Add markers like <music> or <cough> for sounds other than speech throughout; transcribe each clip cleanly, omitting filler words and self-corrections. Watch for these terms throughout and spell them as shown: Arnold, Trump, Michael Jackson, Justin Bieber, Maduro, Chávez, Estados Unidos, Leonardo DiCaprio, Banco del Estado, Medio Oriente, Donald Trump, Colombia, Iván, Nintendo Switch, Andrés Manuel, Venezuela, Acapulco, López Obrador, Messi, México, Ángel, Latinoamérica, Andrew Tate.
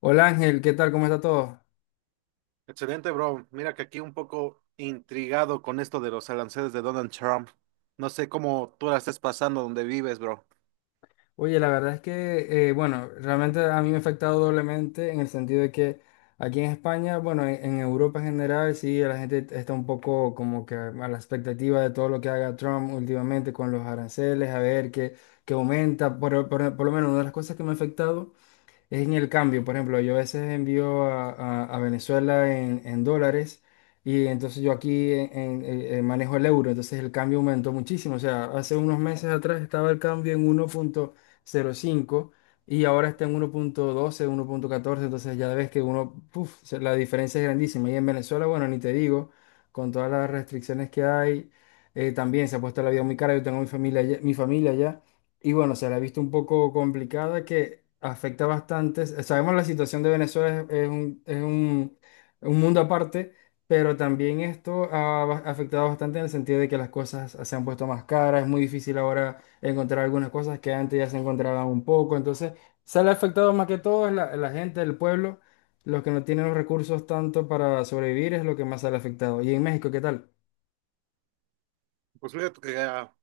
Hola Ángel, ¿qué tal? ¿Cómo está todo? Excelente, bro. Mira que aquí un poco intrigado con esto de los aranceles de Donald Trump. No sé cómo tú la estés pasando donde vives, bro. Oye, la verdad es que, bueno, realmente a mí me ha afectado doblemente en el sentido de que aquí en España, bueno, en Europa en general, sí, la gente está un poco como que a la expectativa de todo lo que haga Trump últimamente con los aranceles, a ver qué aumenta. Por lo menos una de las cosas que me ha afectado es en el cambio. Por ejemplo, yo a veces envío a Venezuela en dólares y entonces yo aquí en manejo el euro, entonces el cambio aumentó muchísimo. O sea, hace unos meses atrás estaba el cambio en 1,05 y ahora está en uno punto doce, 1,14, entonces ya ves que uno, puf, la diferencia es grandísima. Y en Venezuela, bueno, ni te digo, con todas las restricciones que hay, también se ha puesto la vida muy cara. Yo tengo mi familia allá. Y bueno, se la ha visto un poco complicada que afecta bastante. Sabemos la situación de Venezuela es un mundo aparte, pero también esto ha afectado bastante en el sentido de que las cosas se han puesto más caras, es muy difícil ahora encontrar algunas cosas que antes ya se encontraban un poco. Entonces, se le ha afectado más que todo es la gente, el pueblo, los que no tienen los recursos tanto para sobrevivir es lo que más se le ha afectado. Y en México, ¿qué tal? Pues fíjate que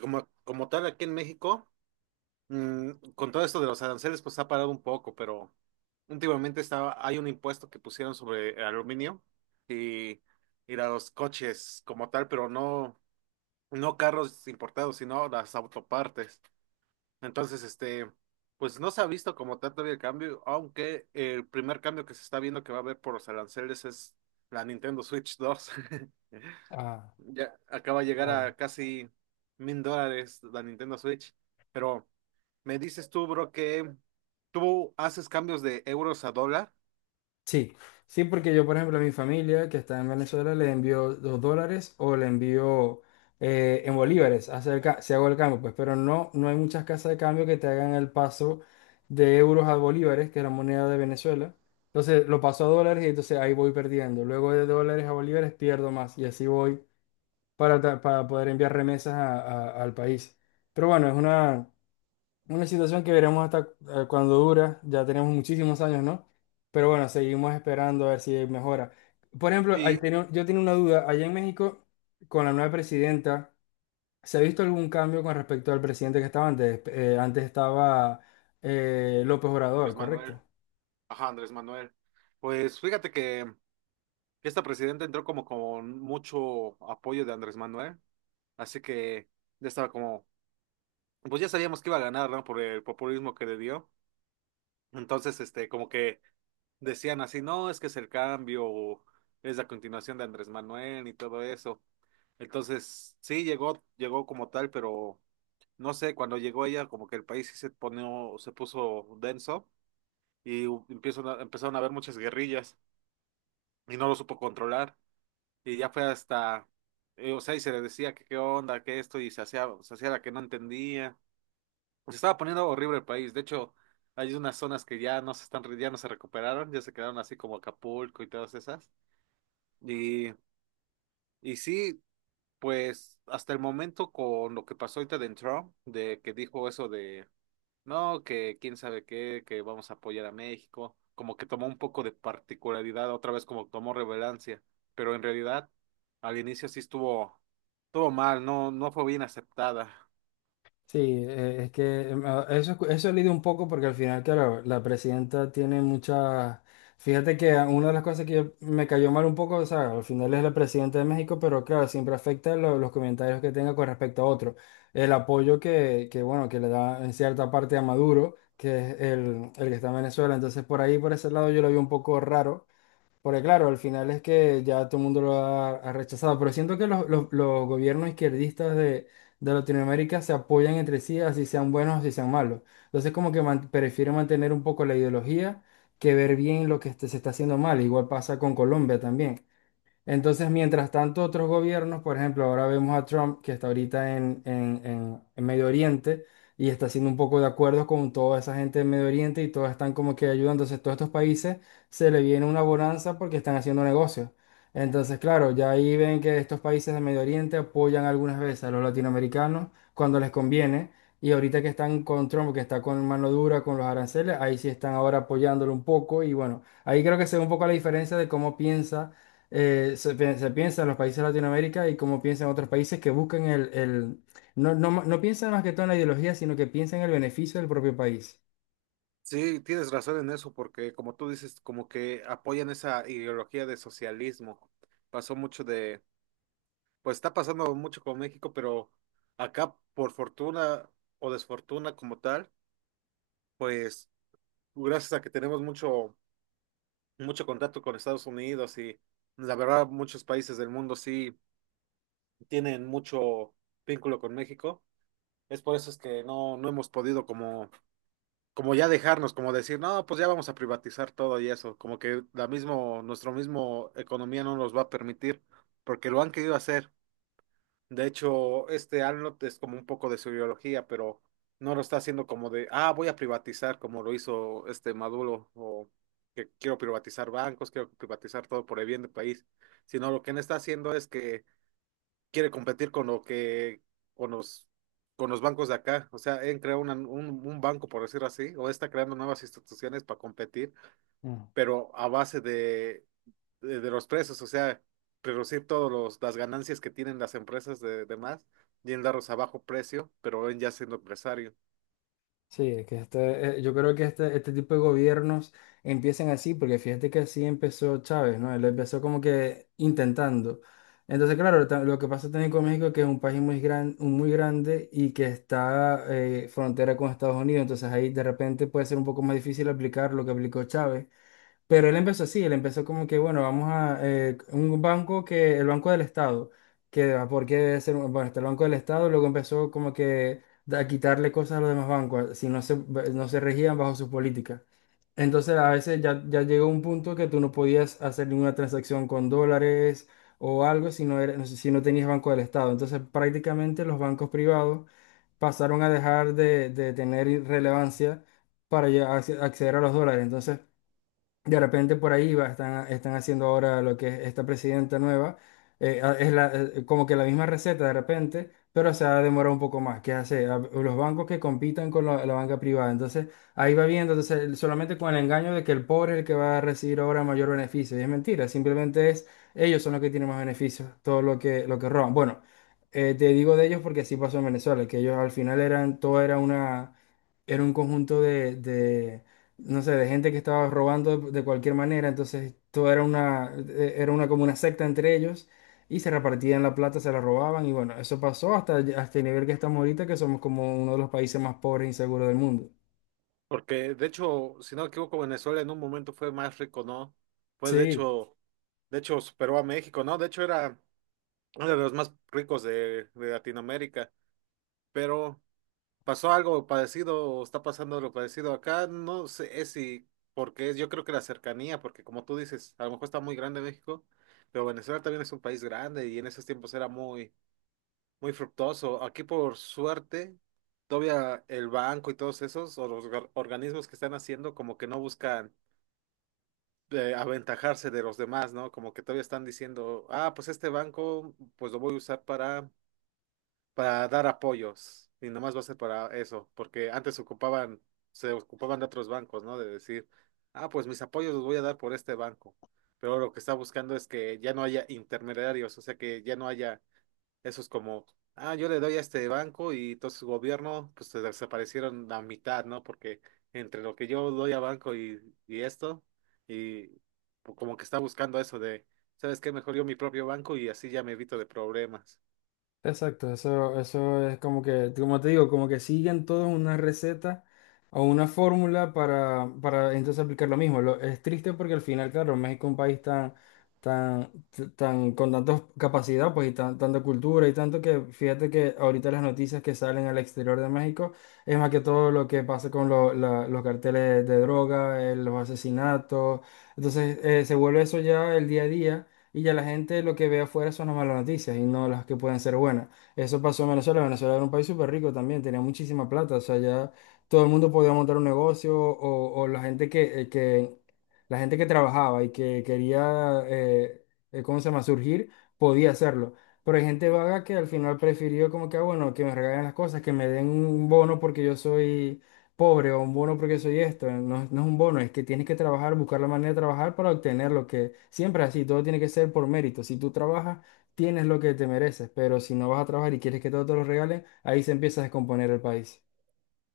como tal aquí en México, con todo esto de los aranceles, pues ha parado un poco, pero últimamente estaba, hay un impuesto que pusieron sobre el aluminio y, y a los coches como tal, pero no, no carros importados, sino las autopartes. Entonces, este, pues no se ha visto como tanto el cambio, aunque el primer cambio que se está viendo que va a haber por los aranceles es la Nintendo Switch 2 <laughs> Ah, Ya acaba de llegar claro. a casi $1,000 la Nintendo Switch. Pero me dices tú, bro, que tú haces cambios de euros a dólar Sí, sí, porque yo, por ejemplo, a mi familia que está en Venezuela le envío $2 o le envío en bolívares, si hago el cambio, pues, pero no hay muchas casas de cambio que te hagan el paso de euros a bolívares, que es la moneda de Venezuela. Entonces lo paso a dólares y entonces ahí voy perdiendo. Luego de dólares a bolívares pierdo más y así voy para poder enviar remesas al país. Pero bueno, es una situación que veremos hasta cuando dura, ya tenemos muchísimos años, ¿no? Pero bueno, seguimos esperando a ver si mejora. Por ejemplo, y yo tenía una duda, allá en México, con la nueva presidenta, ¿se ha visto algún cambio con respecto al presidente que estaba antes? Antes estaba López Obrador, Andrés Manuel. ¿correcto? Ajá, Andrés Manuel. Pues fíjate que esta presidenta entró como con mucho apoyo de Andrés Manuel. Así que ya estaba como pues ya sabíamos que iba a ganar, ¿no? Por el populismo que le dio. Entonces, este, como que decían así, no, es que es el cambio, o es la continuación de Andrés Manuel y todo eso. Entonces, sí, llegó como tal, pero no sé, cuando llegó ella, como que el país sí se puso denso y empezaron a haber muchas guerrillas y no lo supo controlar. Y ya fue hasta, o sea, y se le decía que qué onda, que esto, y se hacía la que no entendía. Se estaba poniendo horrible el país. De hecho, hay unas zonas que ya no se están, ya no se recuperaron, ya se quedaron así como Acapulco y todas esas. Y, y sí, pues hasta el momento con lo que pasó ahorita de Trump, de que dijo eso de, no, que quién sabe qué, que vamos a apoyar a México, como que tomó un poco de particularidad, otra vez como tomó relevancia. Pero en realidad, al inicio sí estuvo mal, no, no fue bien aceptada. Sí, es que eso lidio un poco porque al final, claro, la presidenta tiene muchas... Fíjate que una de las cosas que me cayó mal un poco, o sea, al final es la presidenta de México, pero claro, siempre afecta los comentarios que tenga con respecto a otro. El apoyo bueno, que le da en cierta parte a Maduro, que es el que está en Venezuela. Entonces, por ahí, por ese lado, yo lo vi un poco raro. Porque claro, al final es que ya todo el mundo lo ha rechazado, pero siento que los gobiernos izquierdistas de Latinoamérica se apoyan entre sí, así sean buenos, así sean malos. Entonces como que prefieren mantener un poco la ideología que ver bien lo que se está haciendo mal. Igual pasa con Colombia también. Entonces, mientras tanto, otros gobiernos, por ejemplo, ahora vemos a Trump que está ahorita en Medio Oriente y está haciendo un poco de acuerdos con toda esa gente de Medio Oriente y todos están como que ayudando. Entonces, todos estos países se le viene una bonanza porque están haciendo negocios. Entonces, claro, ya ahí ven que estos países de Medio Oriente apoyan algunas veces a los latinoamericanos cuando les conviene. Y ahorita que están con Trump, que está con mano dura con los aranceles, ahí sí están ahora apoyándolo un poco. Y bueno, ahí creo que se ve un poco la diferencia de cómo se piensa en los países de Latinoamérica y cómo piensan otros países que buscan no piensan más que todo en la ideología, sino que piensan en el beneficio del propio país. Sí, tienes razón en eso, porque como tú dices, como que apoyan esa ideología de socialismo. Pasó mucho de, pues está pasando mucho con México, pero acá por fortuna o desfortuna como tal, pues gracias a que tenemos mucho, mucho contacto con Estados Unidos y la verdad muchos países del mundo sí tienen mucho vínculo con México. Es por eso es que no hemos podido como ya dejarnos, como decir, no, pues ya vamos a privatizar todo y eso, como que la mismo, nuestro mismo economía no nos va a permitir, porque lo han querido hacer. De hecho, este Arnold es como un poco de su ideología, pero no lo está haciendo como de, ah, voy a privatizar, como lo hizo este Maduro, o que quiero privatizar bancos, quiero privatizar todo por el bien del país, sino lo que él está haciendo es que quiere competir con lo que, con los, con los bancos de acá. O sea, han creado un banco, por decir así, o está creando nuevas instituciones para competir, Mm. pero a base de los precios, o sea, reducir todas las ganancias que tienen las empresas de más y en darlos a bajo precio, pero él ya siendo empresario. Sí, es que este, yo creo que este tipo de gobiernos empiezan así, porque fíjate que así empezó Chávez, ¿no? Él empezó como que intentando. Entonces, claro, lo que pasa también con México, es que es un país muy grande y que está frontera con Estados Unidos, entonces ahí de repente puede ser un poco más difícil aplicar lo que aplicó Chávez. Pero él empezó así, él empezó como que, bueno, vamos a un banco que, el Banco del Estado, porque debe ser, bueno, está el Banco del Estado, luego empezó como que a quitarle cosas a los demás bancos, si no se regían bajo sus políticas. Entonces a veces ya llegó un punto que tú no podías hacer ninguna transacción con dólares o algo si no tenías Banco del Estado. Entonces prácticamente los bancos privados pasaron a dejar de tener relevancia para ya acceder a los dólares. Entonces... De repente por ahí va, están haciendo ahora lo que es esta presidenta nueva. Como que la misma receta de repente, pero se ha demorado un poco más. ¿Qué hace? Los bancos que compitan con la banca privada. Entonces ahí va viendo, entonces solamente con el engaño de que el pobre es el que va a recibir ahora mayor beneficio. Y es mentira, simplemente es ellos son los que tienen más beneficios, todo lo que roban. Bueno, te digo de ellos porque así pasó en Venezuela, que ellos al final eran, todo era un conjunto de, no sé, de gente que estaba robando de cualquier manera, entonces todo era una como una secta entre ellos y se repartían la plata, se la robaban y bueno, eso pasó hasta el nivel que estamos ahorita, que somos como uno de los países más pobres e inseguros del mundo. Porque, de hecho, si no me equivoco, Venezuela en un momento fue más rico, ¿no? Fue, de Sí. hecho, superó a México, ¿no? De hecho, era uno de los más ricos de Latinoamérica, pero pasó algo parecido o está pasando lo parecido acá, no sé es si, porque yo creo que la cercanía, porque como tú dices, a lo mejor está muy grande México, pero Venezuela también es un país grande y en esos tiempos era muy, muy fructuoso. Aquí por suerte, todavía el banco y todos esos, o los organismos que están haciendo, como que no buscan aventajarse de los demás, ¿no? Como que todavía están diciendo, ah, pues este banco, pues lo voy a usar para dar apoyos y nomás va a ser para eso, porque antes ocupaban, se ocupaban de otros bancos, ¿no? De decir, ah, pues mis apoyos los voy a dar por este banco, pero lo que está buscando es que ya no haya intermediarios, o sea, que ya no haya esos como, ah, yo le doy a este banco y entonces su gobierno, pues se desaparecieron la mitad, ¿no? Porque entre lo que yo doy a banco y esto, y como que está buscando eso de, ¿sabes qué? Mejor yo mi propio banco y así ya me evito de problemas. Exacto, eso es como que, como te digo, como que siguen todos una receta o una fórmula para entonces aplicar lo mismo. Es triste porque al final, claro, México es un país tan, con tantas capacidad, pues, y tanta cultura y tanto que, fíjate que ahorita las noticias que salen al exterior de México es más que todo lo que pasa con los carteles de droga, los asesinatos. Entonces, se vuelve eso ya el día a día y ya la gente lo que ve afuera son las malas noticias y no las que pueden ser buenas. Eso pasó en Venezuela. Venezuela era un país súper rico también, tenía muchísima plata, o sea, ya todo el mundo podía montar un negocio o la gente que trabajaba y que quería, ¿cómo se llama?, surgir, podía hacerlo. Pero hay gente vaga que al final prefirió como que, bueno, que me regalen las cosas, que me den un bono porque yo soy pobre o un bono porque soy esto. No, no es un bono, es que tienes que trabajar, buscar la manera de trabajar para obtener lo que siempre es así, todo tiene que ser por mérito. Si tú trabajas, tienes lo que te mereces, pero si no vas a trabajar y quieres que todo te lo regalen, ahí se empieza a descomponer el país.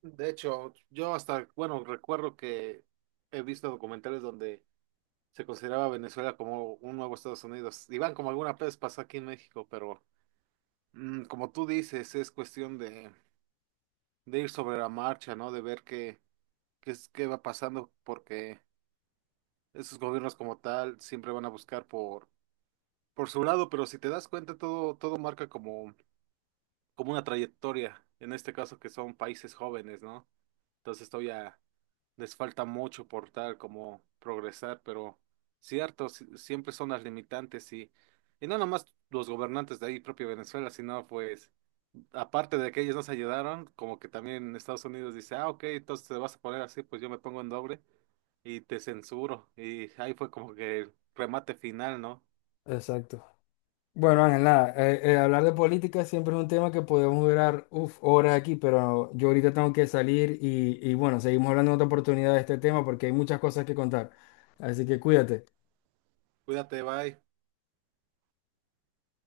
De hecho, yo hasta, bueno, recuerdo que he visto documentales donde se consideraba Venezuela como un nuevo Estados Unidos. Iván, como alguna vez pasó aquí en México, pero como tú dices, es cuestión de ir sobre la marcha, ¿no? De ver qué va pasando, porque esos gobiernos como tal siempre van a buscar por su lado, pero si te das cuenta, todo, todo marca como, una trayectoria, en este caso que son países jóvenes, ¿no? Entonces todavía les falta mucho por tal como progresar, pero cierto, siempre son las limitantes y no nomás los gobernantes de ahí, propio Venezuela, sino pues, aparte de que ellos nos ayudaron, como que también Estados Unidos dice, ah, ok, entonces te vas a poner así, pues yo me pongo en doble y te censuro. Y ahí fue como que el remate final, ¿no? Exacto. Bueno, Ángel, nada, hablar de política siempre es un tema que podemos durar uf, horas aquí, pero yo ahorita tengo que salir y bueno, seguimos hablando en otra oportunidad de este tema porque hay muchas cosas que contar. Así que cuídate. Cuídate, bye.